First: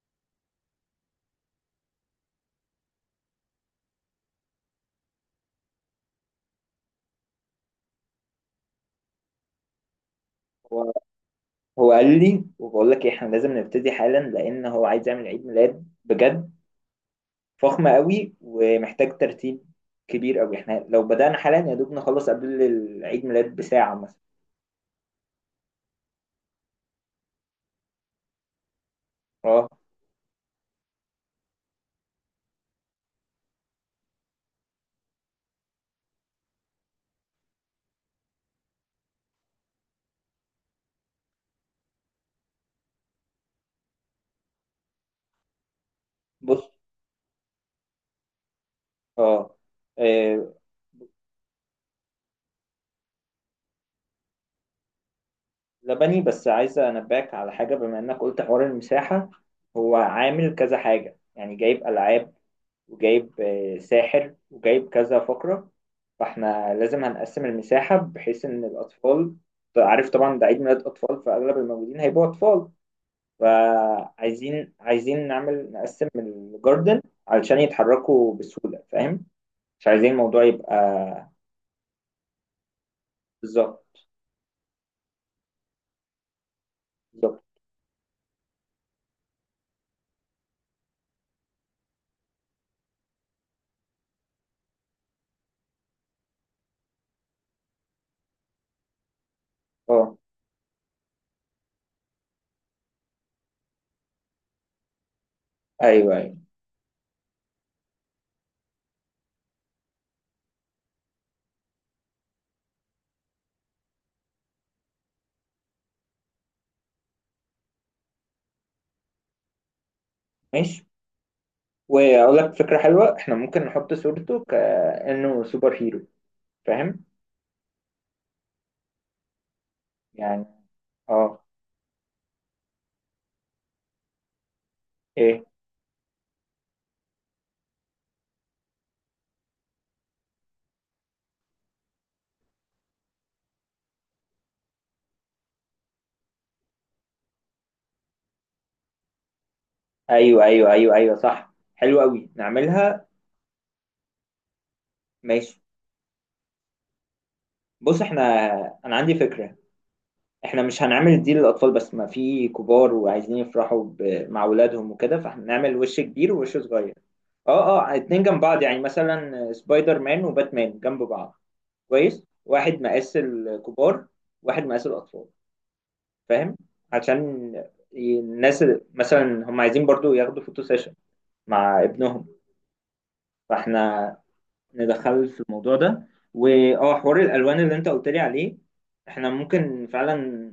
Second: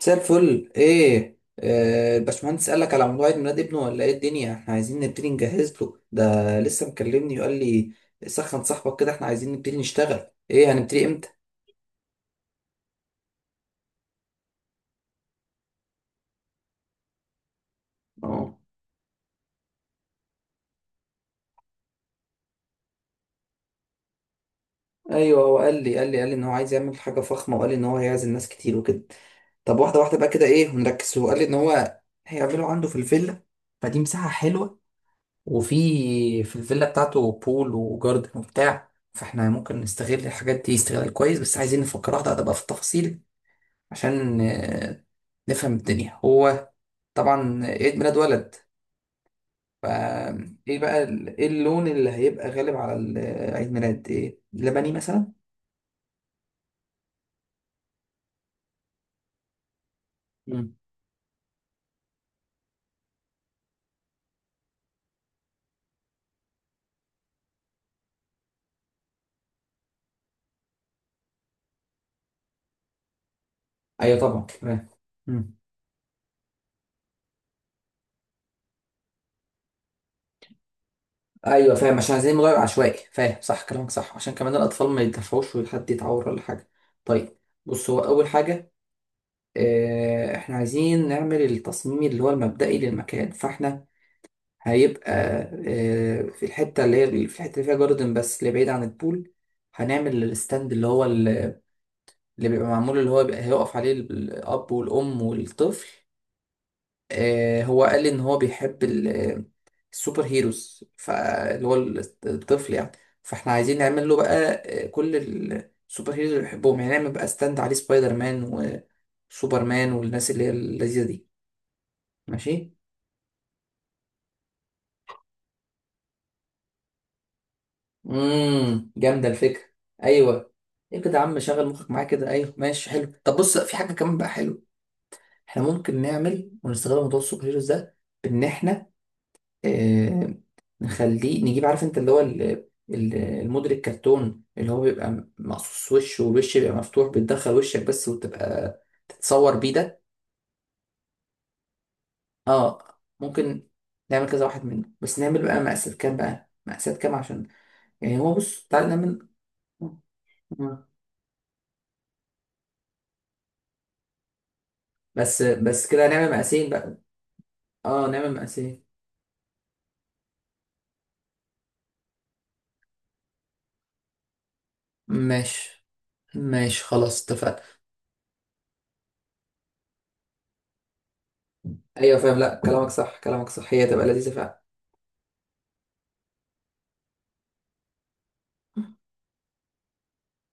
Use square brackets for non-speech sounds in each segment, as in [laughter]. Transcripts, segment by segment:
مساء الفل، ايه؟ الباشمهندس قال لك على موضوع عيد ميلاد ابنه ولا ايه الدنيا؟ احنا عايزين نبتدي نجهز له ده. لسه مكلمني وقال لي سخن صاحبك كده، احنا عايزين نبتدي نشتغل. ايه؟ هو هنبتدي امتى؟ هو قال لي وبقول لك إيه، احنا لازم نبتدي حالا لان هو عايز يعمل عيد ميلاد بجد فخمة قوي اه. ومحتاج ترتيب كبير قوي. احنا لو بدأنا حالا يا دوب نخلص قبل العيد ميلاد بساعة مثلا. ايوه، هو قال لي ان هو عايز يعمل حاجه فخمه، وقال لي ان هو هيعزم ناس كتير وكده. اه، طب واحده واحده بقى كده، ايه؟ ونركز. هو قال لي ان هو هيعمله عنده في الفيلا، فدي مساحه حلوه. وفي في الفيلا بتاعته بول وجاردن وبتاع، فاحنا ممكن نستغل الحاجات دي استغلال كويس، بس عايزين نفكر واحده واحده بقى في التفاصيل عشان نفهم الدنيا. هو بص، طبعا عيد ميلاد ولد، اه آه، فايه بقى ايه اللون اللي هيبقى غالب على عيد ميلاد؟ ايه؟ لبني مثلا. لبني. بس عايز انبهك على حاجة بما انك قلت حوار المساحة. هو عامل مم. كذا حاجة، يعني جايب ألعاب وجايب ساحر وجايب كذا فقرة، فاحنا لازم هنقسم المساحة بحيث ان الاطفال، عارف طبعا ده عيد ميلاد اطفال فاغلب الموجودين هيبقوا اطفال. ايوه طبعا فعايزين فاهم. عايزين مم. نعمل نقسم الجاردن علشان يتحركوا بسهولة، فاهم؟ مش عايزين الموضوع يبقى... ايوه فاهم، عشان عايزين نغير عشوائي، فاهم؟ صح كلامك بالظبط، صح، عشان كمان الاطفال ما يتدفعوش وحد يتعور ولا حاجه. طيب. بالظبط. بص، هو اول حاجه احنا عايزين نعمل التصميم اللي هو المبدئي للمكان. فاحنا هيبقى في الحتة اللي فيها جاردن بس، اللي بعيد عن البول، اه، هنعمل الستاند اللي هو اللي بيبقى معمول، اللي هو بيبقى هيقف عليه الأب والأم والطفل. ايوه، ايوه، هو قال لي إن هو بيحب السوبر هيروز، فاللي هو الطفل يعني. فاحنا عايزين نعمل له بقى كل السوبر هيروز اللي بيحبهم، يعني نعمل بقى ستاند عليه سبايدر مان وسوبر مان والناس اللي هي ماشي. اللذيذة دي. واقول لك ماشي. فكرة حلوة، احنا ممكن نحط صورته كأنه سوبر هيرو، فاهم جامده الفكره. يعني. ايوه. ايه كده يا عم، اه، شغل مخك معايا كده. ايوه ماشي حلو. طب بص، في حاجه كمان بقى حلوه. ايه؟ احنا ممكن نعمل ونستغل موضوع السوبر هيروز ده، بان احنا آه نخليه، نجيب، عارف انت، اللي هو الموديل الكرتون اللي هو بيبقى مقصوص وش، والوش بيبقى مفتوح، بتدخل وشك بس وتبقى تتصور بيه ده. ايوه، ايوه، ايوه، ايوه، صح، حلو قوي، اه. نعملها. ممكن نعمل كذا واحد منه، بس نعمل بقى ماشي. مقاسات كام، بقى مقاسات كام، عشان بص يعني هو، بص تعالى انا عندي نعمل. فكره. احنا مش هنعمل دي للاطفال بس، ما في كبار وعايزين يفرحوا مع اولادهم وكده، بس فهنعمل بس وش كده، هنعمل كبير ووش مقاسين صغير. بقى. اه، اه، اه اتنين نعمة جنب بعض يعني، مقاسية. مثلا سبايدر مان وباتمان جنب بعض. كويس، واحد مقاس الكبار واحد مقاس الاطفال، ماشي فاهم؟ ماشي، عشان خلاص اتفقنا. الناس مثلا هم عايزين برضو ياخدوا فوتو سيشن مع ايوه ابنهم. فاهم، لا كلامك صح، كلامك صح، هي تبقى فاحنا لذيذة فعلا. ندخله في الموضوع ده. واه حوار الالوان اللي انت قلت لي عليه، احنا ممكن فعلا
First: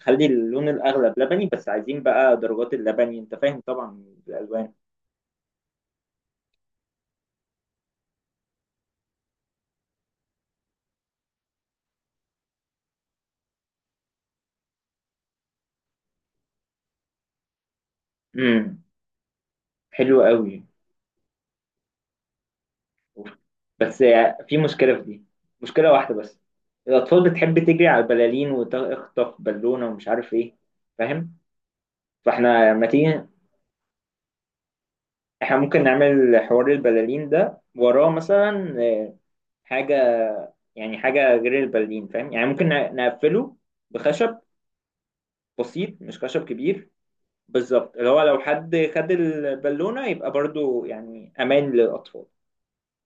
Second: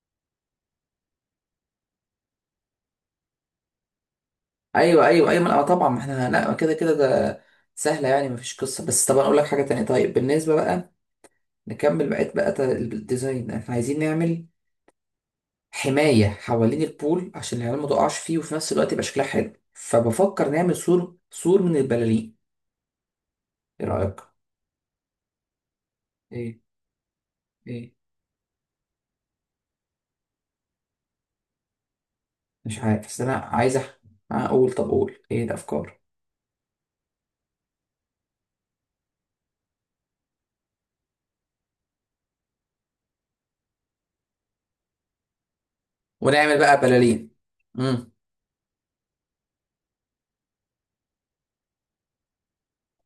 نخلي اللون الاغلب لبني، بس عايزين بقى درجات اللبني، انت فاهم طبعا الالوان. ايوه ايوه ايوه، لا طبعا، ما احنا لا كده كده ده سهلة يعني، مفيش قصة. بس طبعا اقول لك حاجة تانية. طيب بالنسبة بقى، نكمل بقية بقى الديزاين. احنا عايزين نعمل حماية حوالين البول عشان العيال ما تقعش فيه، وفي نفس امم الوقت يبقى شكلها حلو، حلو فبفكر قوي، نعمل سور، سور من البلالين. ايه بس رأيك؟ في مشكله في دي، مشكله واحده بس. ايه؟ الاطفال بتحب تجري ايه؟ على البلالين وتخطف بالونه ومش عارف ايه، فاهم. فاحنا مش لما عارف، بس تيجي، انا عايز اقول. طب قول، ايه احنا ممكن الافكار؟ نعمل حوار البلالين ده وراه مثلا حاجه، يعني حاجة غير البرلين، فاهم؟ يعني ممكن نقفله بخشب بسيط، مش خشب ونعمل بقى كبير. بلالين. بالظبط، اللي امم، هو لو حد خد البالونة يبقى برضو يعني أمان للأطفال.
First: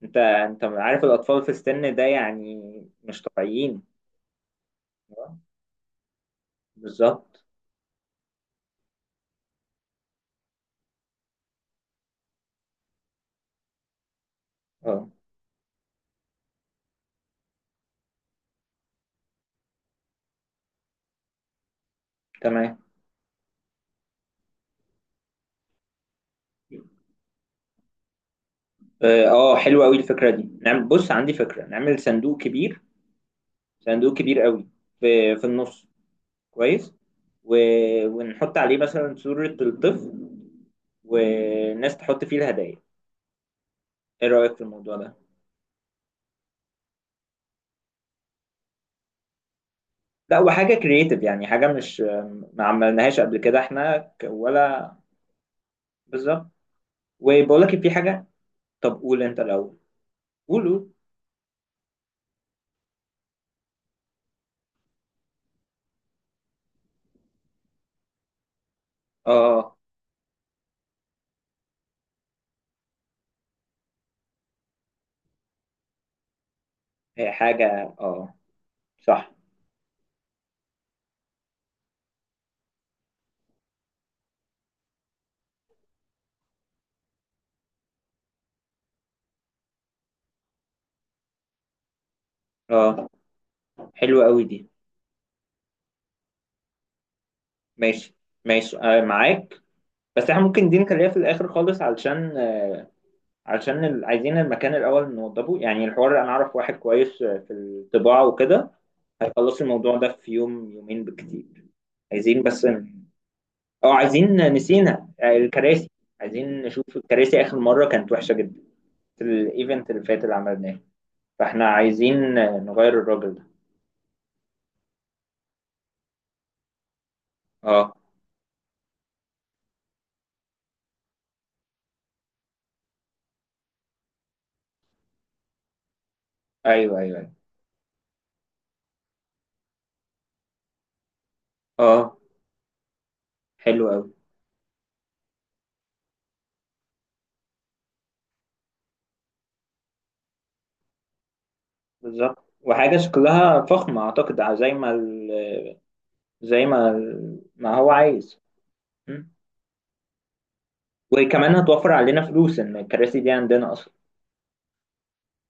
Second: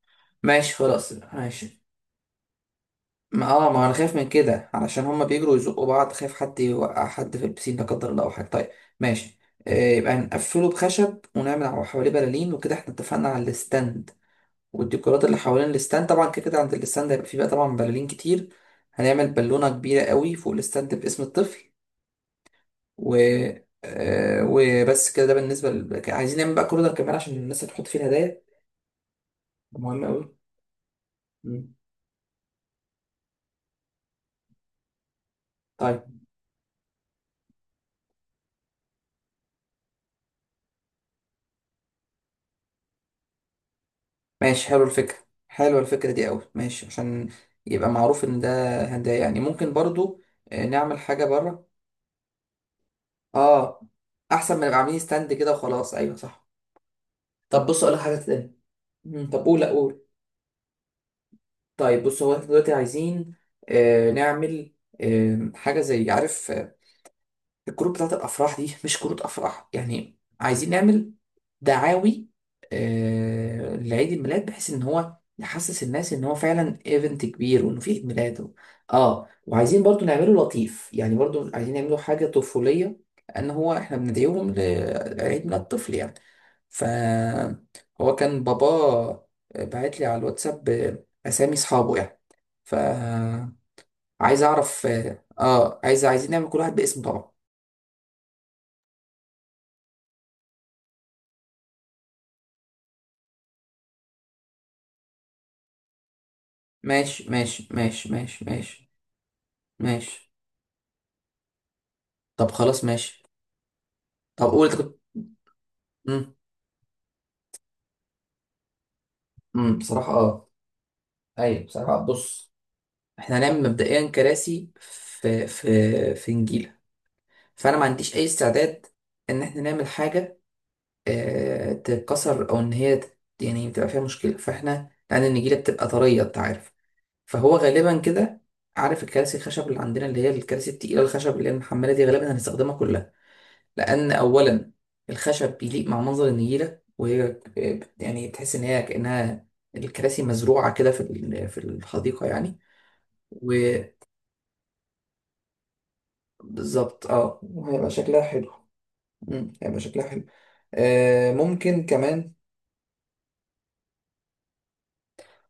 انت ماشي عارف خلاص الأطفال في ماشي. السن ده يعني، مش ما طبيعيين. ما انا خايف من كده، علشان هما آه، بيجروا يزقوا بعض، خايف حد يوقع حد بالظبط. في البسين لا قدر الله او حاجه. طيب ماشي. يبقى نقفله بخشب ونعمل حواليه بلالين وكده. احنا اتفقنا على الستاند اه، والديكورات اللي حوالين الستاند. طبعا كده كده عند الستاند هيبقى فيه بقى طبعا بلالين كتير. هنعمل بالونه كبيره قوي فوق الستاند باسم الطفل. تمام. و آه، وبس كده. ده بالنسبه ل... عايزين نعمل بقى كورنر كمان عشان الناس اللي تحط فيه الهدايا. اه، حلوة قوي مهم قوي. الفكرة دي. نعم، بص عندي فكرة نعمل صندوق كبير، صندوق كبير قوي، في النص. طيب كويس. و... ونحط عليه مثلا صورة الطفل والناس تحط فيه الهدايا. ايه رأيك في ماشي، حلو الموضوع ده؟ الفكرة، حلوة الفكرة دي قوي، ماشي، عشان يبقى معروف ان ده هدايا، يعني ممكن برضو لا، وحاجة نعمل كرييتيف، حاجة يعني حاجة بره. مش ما عملناهاش قبل كده، اه، احنا احسن ما نبقى ولا. عاملين ستاند كده وخلاص، ايوه بالظبط. صح. وبقول طب لك بص، في اقول لك حاجة حاجة. تانية. طب قول انت طب قول، لا الأول. قول. قول، قول. طيب بص، هو احنا دلوقتي عايزين نعمل حاجة زي، عارف، الكروت بتاعت الافراح دي، مش كروت افراح اه، يعني، عايزين نعمل دعاوي لعيد الميلاد، بحيث ان هو يحسس الناس ان هو فعلا ايفنت هي كبير، وانه في حاجة. عيد اه، ميلاد اه، صح. وعايزين برضو نعمله لطيف، يعني برضو عايزين نعمله حاجه طفوليه، لان هو احنا بندعيهم لعيد ميلاد طفل يعني. ف هو كان بابا بعت لي على الواتساب اسامي اصحابه يعني، اه، فعايز حلوة قوي دي. اعرف. عايزين نعمل كل واحد باسم طبعا. ماشي، ماشي، معاك. بس احنا ممكن دي نخليها في الآخر خالص، عايزين المكان الأول نوضبه، يعني الحوار أنا أعرف واحد كويس ماشي في ماشي ماشي الطباعة ماشي وكده، ماشي هيخلص الموضوع ده في ماشي. يوم يومين بالكتير. عايزين طب بس خلاص ن- ماشي. اه طب عايزين قول انت كنت. نسينا الكراسي. امم عايزين نشوف الكراسي، آخر مرة كانت وحشة جدا في الإيفنت اللي بصراحة، فات اللي اه، عملناه، ايوه فإحنا بصراحة. عايزين بص نغير الراجل احنا ده. هنعمل مبدئيا كراسي في في في نجيلة، فانا ما اه، عنديش اي استعداد ان احنا نعمل حاجة اه تتكسر، او ان هي يعني تبقى فيها مشكلة، فاحنا لان النجيلة بتبقى طرية انت عارف. أيوه، أيوه، أيوه. فهو غالبا كده، عارف الكراسي الخشب اللي عندنا، اللي هي الكراسي التقيلة الخشب اللي هي المحملة دي، اه، غالبا هنستخدمها كلها. حلو أوي. لأن أولا الخشب بيليق مع منظر النجيلة، وهي يعني تحس إن هي كأنها الكراسي مزروعة كده في الحديقة بالظبط، يعني. وحاجة شكلها فخمة وبالظبط. أعتقد، ع- زي ما ال... زي ما ال... اه، ما وهيبقى هو شكلها عايز. حلو. هيبقى شكلها حلو. وكمان ممكن هتوفر علينا كمان. فلوس ان الكراسي دي عندنا اصلا.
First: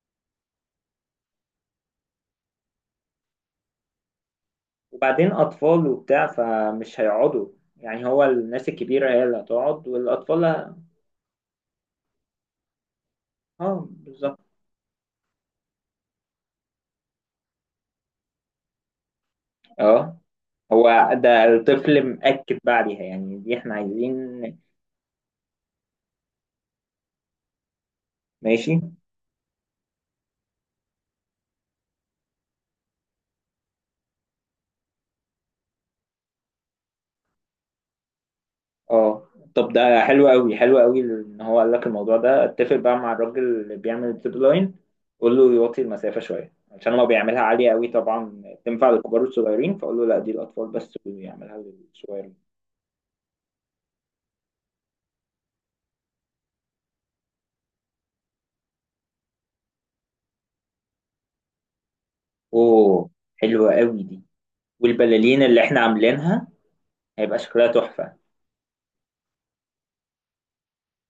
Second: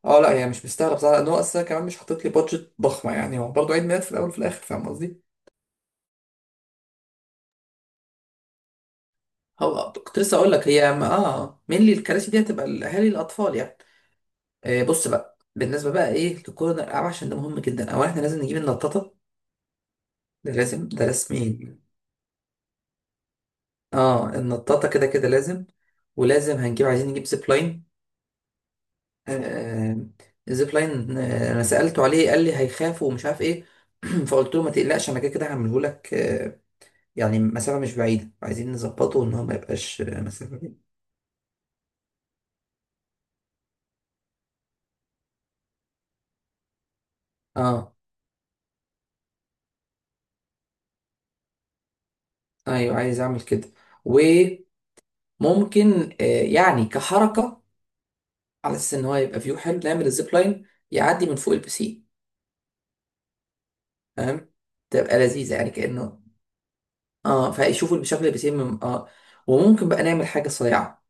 اه، لا هي مش مستاهلة بصراحة، لأن هو أصلا كمان مش حاطط لي بادجت ضخمة يعني، هو برضه عيد ميلاد في الأول وفي الآخر، فاهم قصدي؟ وبعدين اطفال وبتاع فمش هيقعدوا، يعني هو الناس الكبيره هي اللي هتقعد هو كنت لسه والاطفال أقول لك هي مين الكراسي دي هتبقى؟ الأهالي الأطفال يعني. اه، بالظبط. بص بقى، بالنسبة بقى إيه لكورنر الألعاب، عشان ده مهم جدا. أولا إحنا لازم نجيب النطاطة، اه، ده لازم، ده هو لازم ده ايه، الطفل مأكد بقى عليها، يعني دي احنا اه عايزين. النطاطة كده كده لازم. ولازم هنجيب، عايزين نجيب زيب لاين. ماشي. آه الزيب لاين، انا سألته عليه قال لي هيخاف ومش عارف ايه. [clears throat] فقلت له ما تقلقش، انا كده كده هعمله لك. يعني مسافة مش بعيدة، عايزين نظبطه اه، ان هو ما طب ده يبقاش حلو قوي، مسافة بعيدة. حلو قوي ان هو قال لك الموضوع ده، اتفق بقى مع الراجل اللي بيعمل الزيب لاين، قول له يوطي المسافه شويه عشان لو بيعملها عاليه قوي اه طبعا تنفع للكبار والصغيرين، فاقول له لا دي الاطفال بس ويعملها للصغير. ايوه عايز اعمل كده. وممكن يعني كحركة، على اساس ان هو يبقى فيو حلو، نعمل الزيب لاين يعدي من فوق البسين. اوه، حلوة قوي دي. فاهم؟ تبقى والبلالين لذيذة اللي يعني، احنا كأنه عاملينها هيبقى اه شكلها فيشوفوا تحفة. المشاكل اللي بتتم وممكن بقى نعمل حاجه صريعه،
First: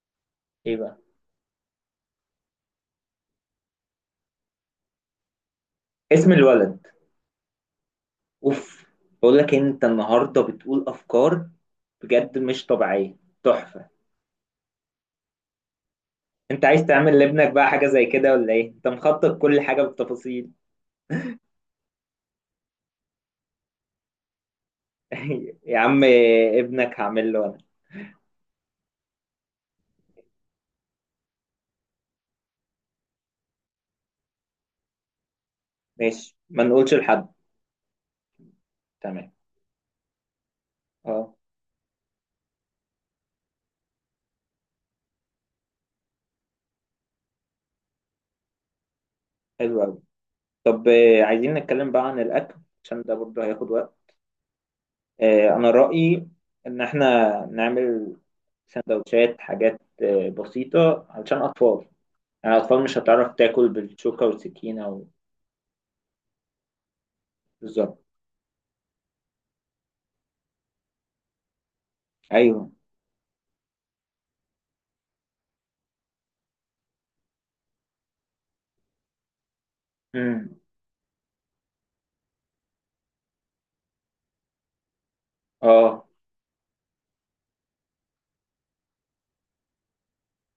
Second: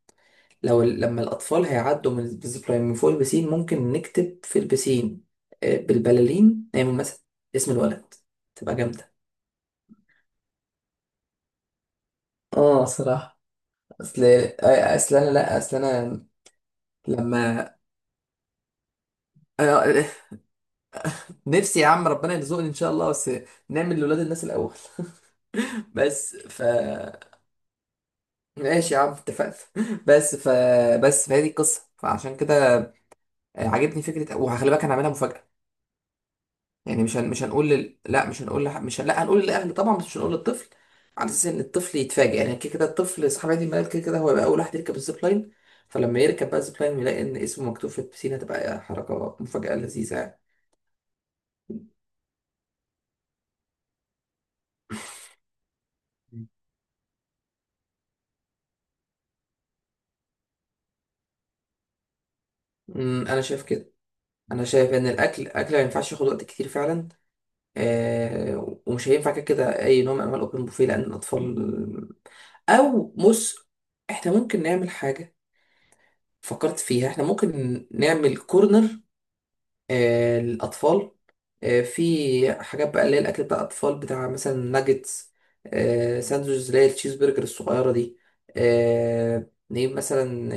ايه لو بقى؟ لما الاطفال هيعدوا من الزيب لاين من فوق البسين، ممكن نكتب في البسين اسم بالبلالين، الولد. نعمل مثلا اسم الولد، تبقى اوف. جامده. بقول لك انت النهاردة بتقول افكار بجد مش اه طبيعية، صراحة، تحفة. اصل اصل انا، لا اصل انا، انت عايز تعمل لابنك بقى لما حاجة زي كده ولا ايه؟ انت مخطط كل حاجة انا [laughs] بالتفاصيل. نفسي يا عم ربنا يرزقني ان شاء الله، بس نعمل لولاد الناس الاول. [laughs] يا [laughs] عم، بس ابنك هعمل له انا. ماشي يا عم اتفقنا. [laughs] بس ف بس فهذه القصة، فعشان كده عجبني فكرة، وهخلي بالك انا هعملها مفاجأة. ماشي، ما نقولش يعني لحد. مش هنقول لا مش هنقول مش هن... لا، تمام. هنقول للاهل طبعا بس مش هنقول للطفل. على اه، اساس ان الطفل يتفاجئ يعني، كده كده الطفل صاحب عيد الميلاد كده كده هو يبقى اول واحد يركب الزيب لاين، فلما يركب بقى الزيب لاين ويلاقي ان اسمه مكتوب في البسين، هتبقى حركه مفاجاه حلو قوي. لذيذه يعني. طب عايزين نتكلم بقى عن الاكل، عشان ده برضه هياخد وقت. انا رأيي ان احنا نعمل سندوتشات، حاجات بسيطة علشان اطفال، يعني الاطفال مش هتعرف انا شايف تاكل كده. بالشوكة انا شايف والسكينة. ان الاكل ما ينفعش ياخد وقت كتير فعلا. بالظبط. ومش هينفع كده كده اي نوع من انواع الاوبن بوفيه لان الاطفال. ايوه. او بص، احنا ممكن نعمل حاجه، فكرت فيها، احنا ممكن نعمل كورنر امم للأطفال. في حاجات بقى اللي هي الأكل بتاع الأطفال، بتاع مثلا ناجتس، اه، ساندوتشز اللي هي التشيز برجر الصغيرة دي. نجيب مثلا،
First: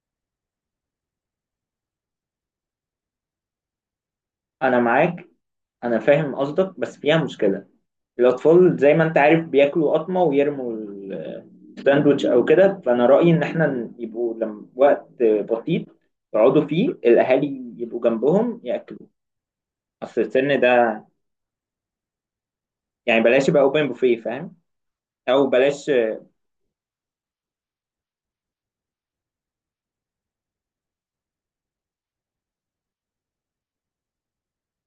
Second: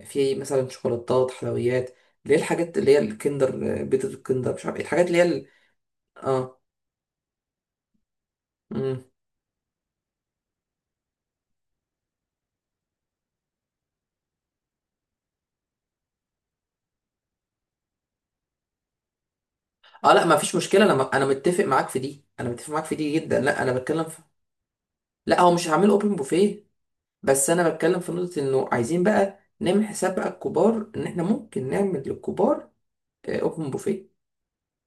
في مثلا شوكولاتات حلويات، اللي هي الحاجات اللي هي الكندر، بيتزا الكندر، مش عارف انا إيه، الحاجات اللي هي معاك. انا فاهم اه قصدك، بس فيها مشكلة. الاطفال زي ما مم. انت عارف بياكلوا قطمة ويرموا الساندوتش او كده، فانا رأيي ان احنا يبقوا لما وقت بسيط، يقعدوا فيه الاهالي يبقوا جنبهم ياكلوا، اه، اصل لا ما فيش السن مشكلة، انا ده انا متفق معاك في دي، انا متفق معاك في دي يعني، جدا. بلاش يبقى لا انا اوبن بتكلم بوفيه، في. فاهم، لا او هو مش بلاش. هعمله اوبن بوفيه. بس انا بتكلم في نقطة، انه عايزين بقى نعمل حساب بقى الكبار ان احنا ممكن نعمل للكبار اوبن بوفيه،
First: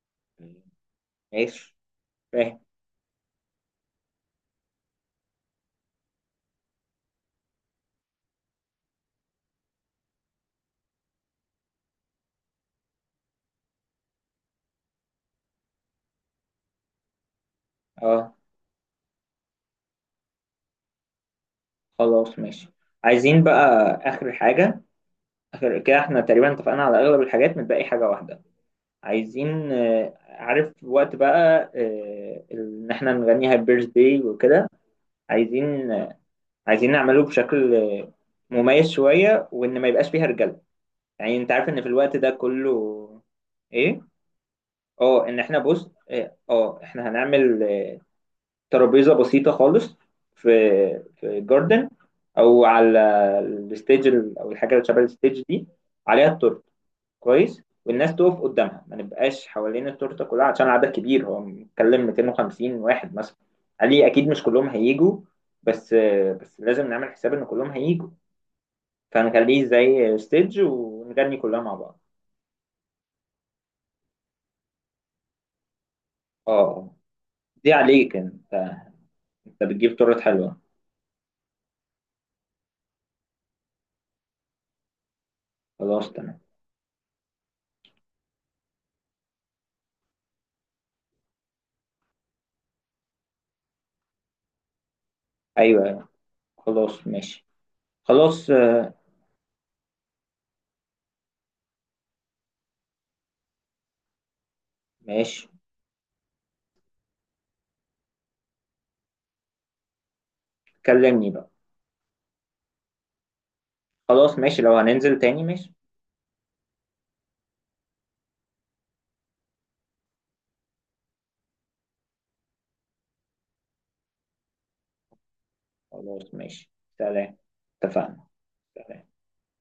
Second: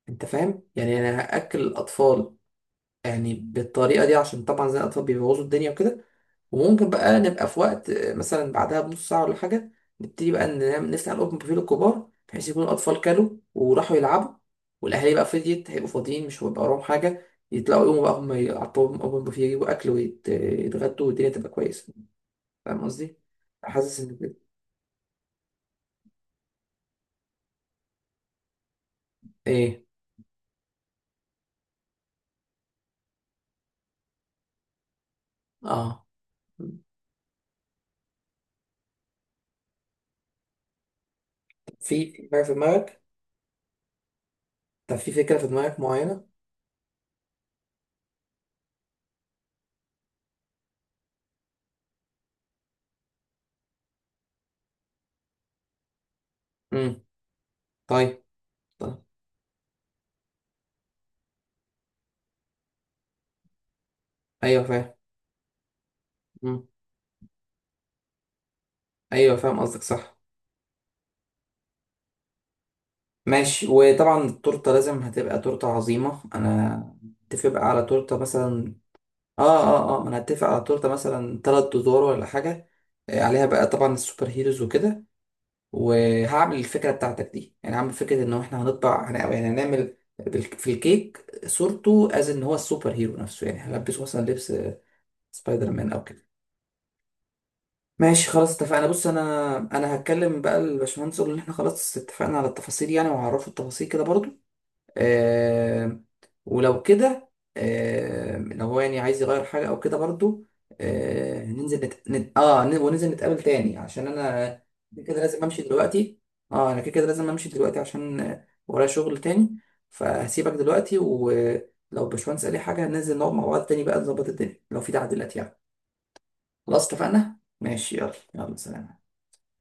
انت فاهم؟ يعني انا هاكل ماشي. الاطفال فاهم. يعني بالطريقه دي، عشان طبعا زي الاطفال بيبوظوا الدنيا وكده، وممكن بقى نبقى في وقت مثلا بعدها بنص ساعه ولا حاجه، نبتدي بقى نفتح الاوبن بوفيه للكبار، بحيث يكون الاطفال كلوا وراحوا يلعبوا، والاهالي بقى فضيت هيبقوا فاضيين، مش هيبقى وراهم حاجه، يطلعوا يقوموا بقى هم اه، يعطوهم اوبن بوفيه، يجيبوا اكل ويتغدوا، والدنيا تبقى كويسه، خلاص ماشي. فاهم قصدي؟ عايزين بقى حاسس ان اخر كده. حاجه، اخر كده احنا تقريبا اتفقنا على اغلب الحاجات، متبقي حاجه واحده. عايزين ايه؟ عارف وقت بقى ان احنا نغني هابي بيرث داي وكده. عايزين اه نعمله بشكل مميز شويه، وان ما يبقاش فيها رجاله، يعني انت عارف ان في في الوقت في ده حاجه في دماغك؟ كله. ايه؟ طب في اه فكره ان في احنا دماغك بص معينه؟ اه آه، احنا هنعمل ترابيزه بسيطه خالص في في جاردن او على او الحاجه اللي شبه الستيج دي عليها التورته. امم كويس، والناس طيب تقف قدامها، ما طيب. نبقاش حوالين التورته كلها عشان العدد كبير، هو بنتكلم 250 واحد مثلا. علي اكيد مش ايوه كلهم فاهم. هيجوا، بس بس مم. لازم نعمل حساب ان كلهم هيجوا، ايوه فاهم فنخليه قصدك زي صح. ستيج ونغني كلها مع بعض. ماشي. وطبعا التورته لازم هتبقى تورته عظيمه، اه، انا اتفق بقى دي على عليك تورته انت، مثلا. انت بتجيب اه ما انا تورت اتفق حلوه. على تورته مثلا تلات ادوار ولا حاجه. عليها بقى طبعا السوبر هيروز وكده، خلاص تمام. وهعمل الفكره بتاعتك دي. يعني هعمل فكره ان احنا هنطبع يعني هنعمل في الكيك صورته، از ان هو السوبر هيرو نفسه يعني، هلبسه مثلا لبس سبايدر ايوه، مان او أيوة. كده. خلاص ماشي. ماشي خلاص، خلاص اتفقنا. بص انا هتكلم بقى الباشمهندس، اقول ان احنا خلاص اتفقنا على التفاصيل يعني، وهعرفه التفاصيل كده برضو. ماشي. آه ولو كده، لو هو يعني عايز يغير حاجه او كده برضو، كلمني بقى. ننزل وننزل نتقابل تاني، عشان خلاص انا ماشي، لو كده هننزل كده تاني لازم امشي ماشي. دلوقتي. اه انا كده كده لازم امشي دلوقتي، عشان ورايا شغل تاني، فهسيبك دلوقتي. ولو الباشمهندس قال لي حاجه، هننزل نقعد مع بعض تاني بقى نظبط الدنيا لو في تعديلات يعني. خلاص ماشي، خلاص سلام. اتفقنا ماشي، يلا اتفقنا. يلا سلام. سلام.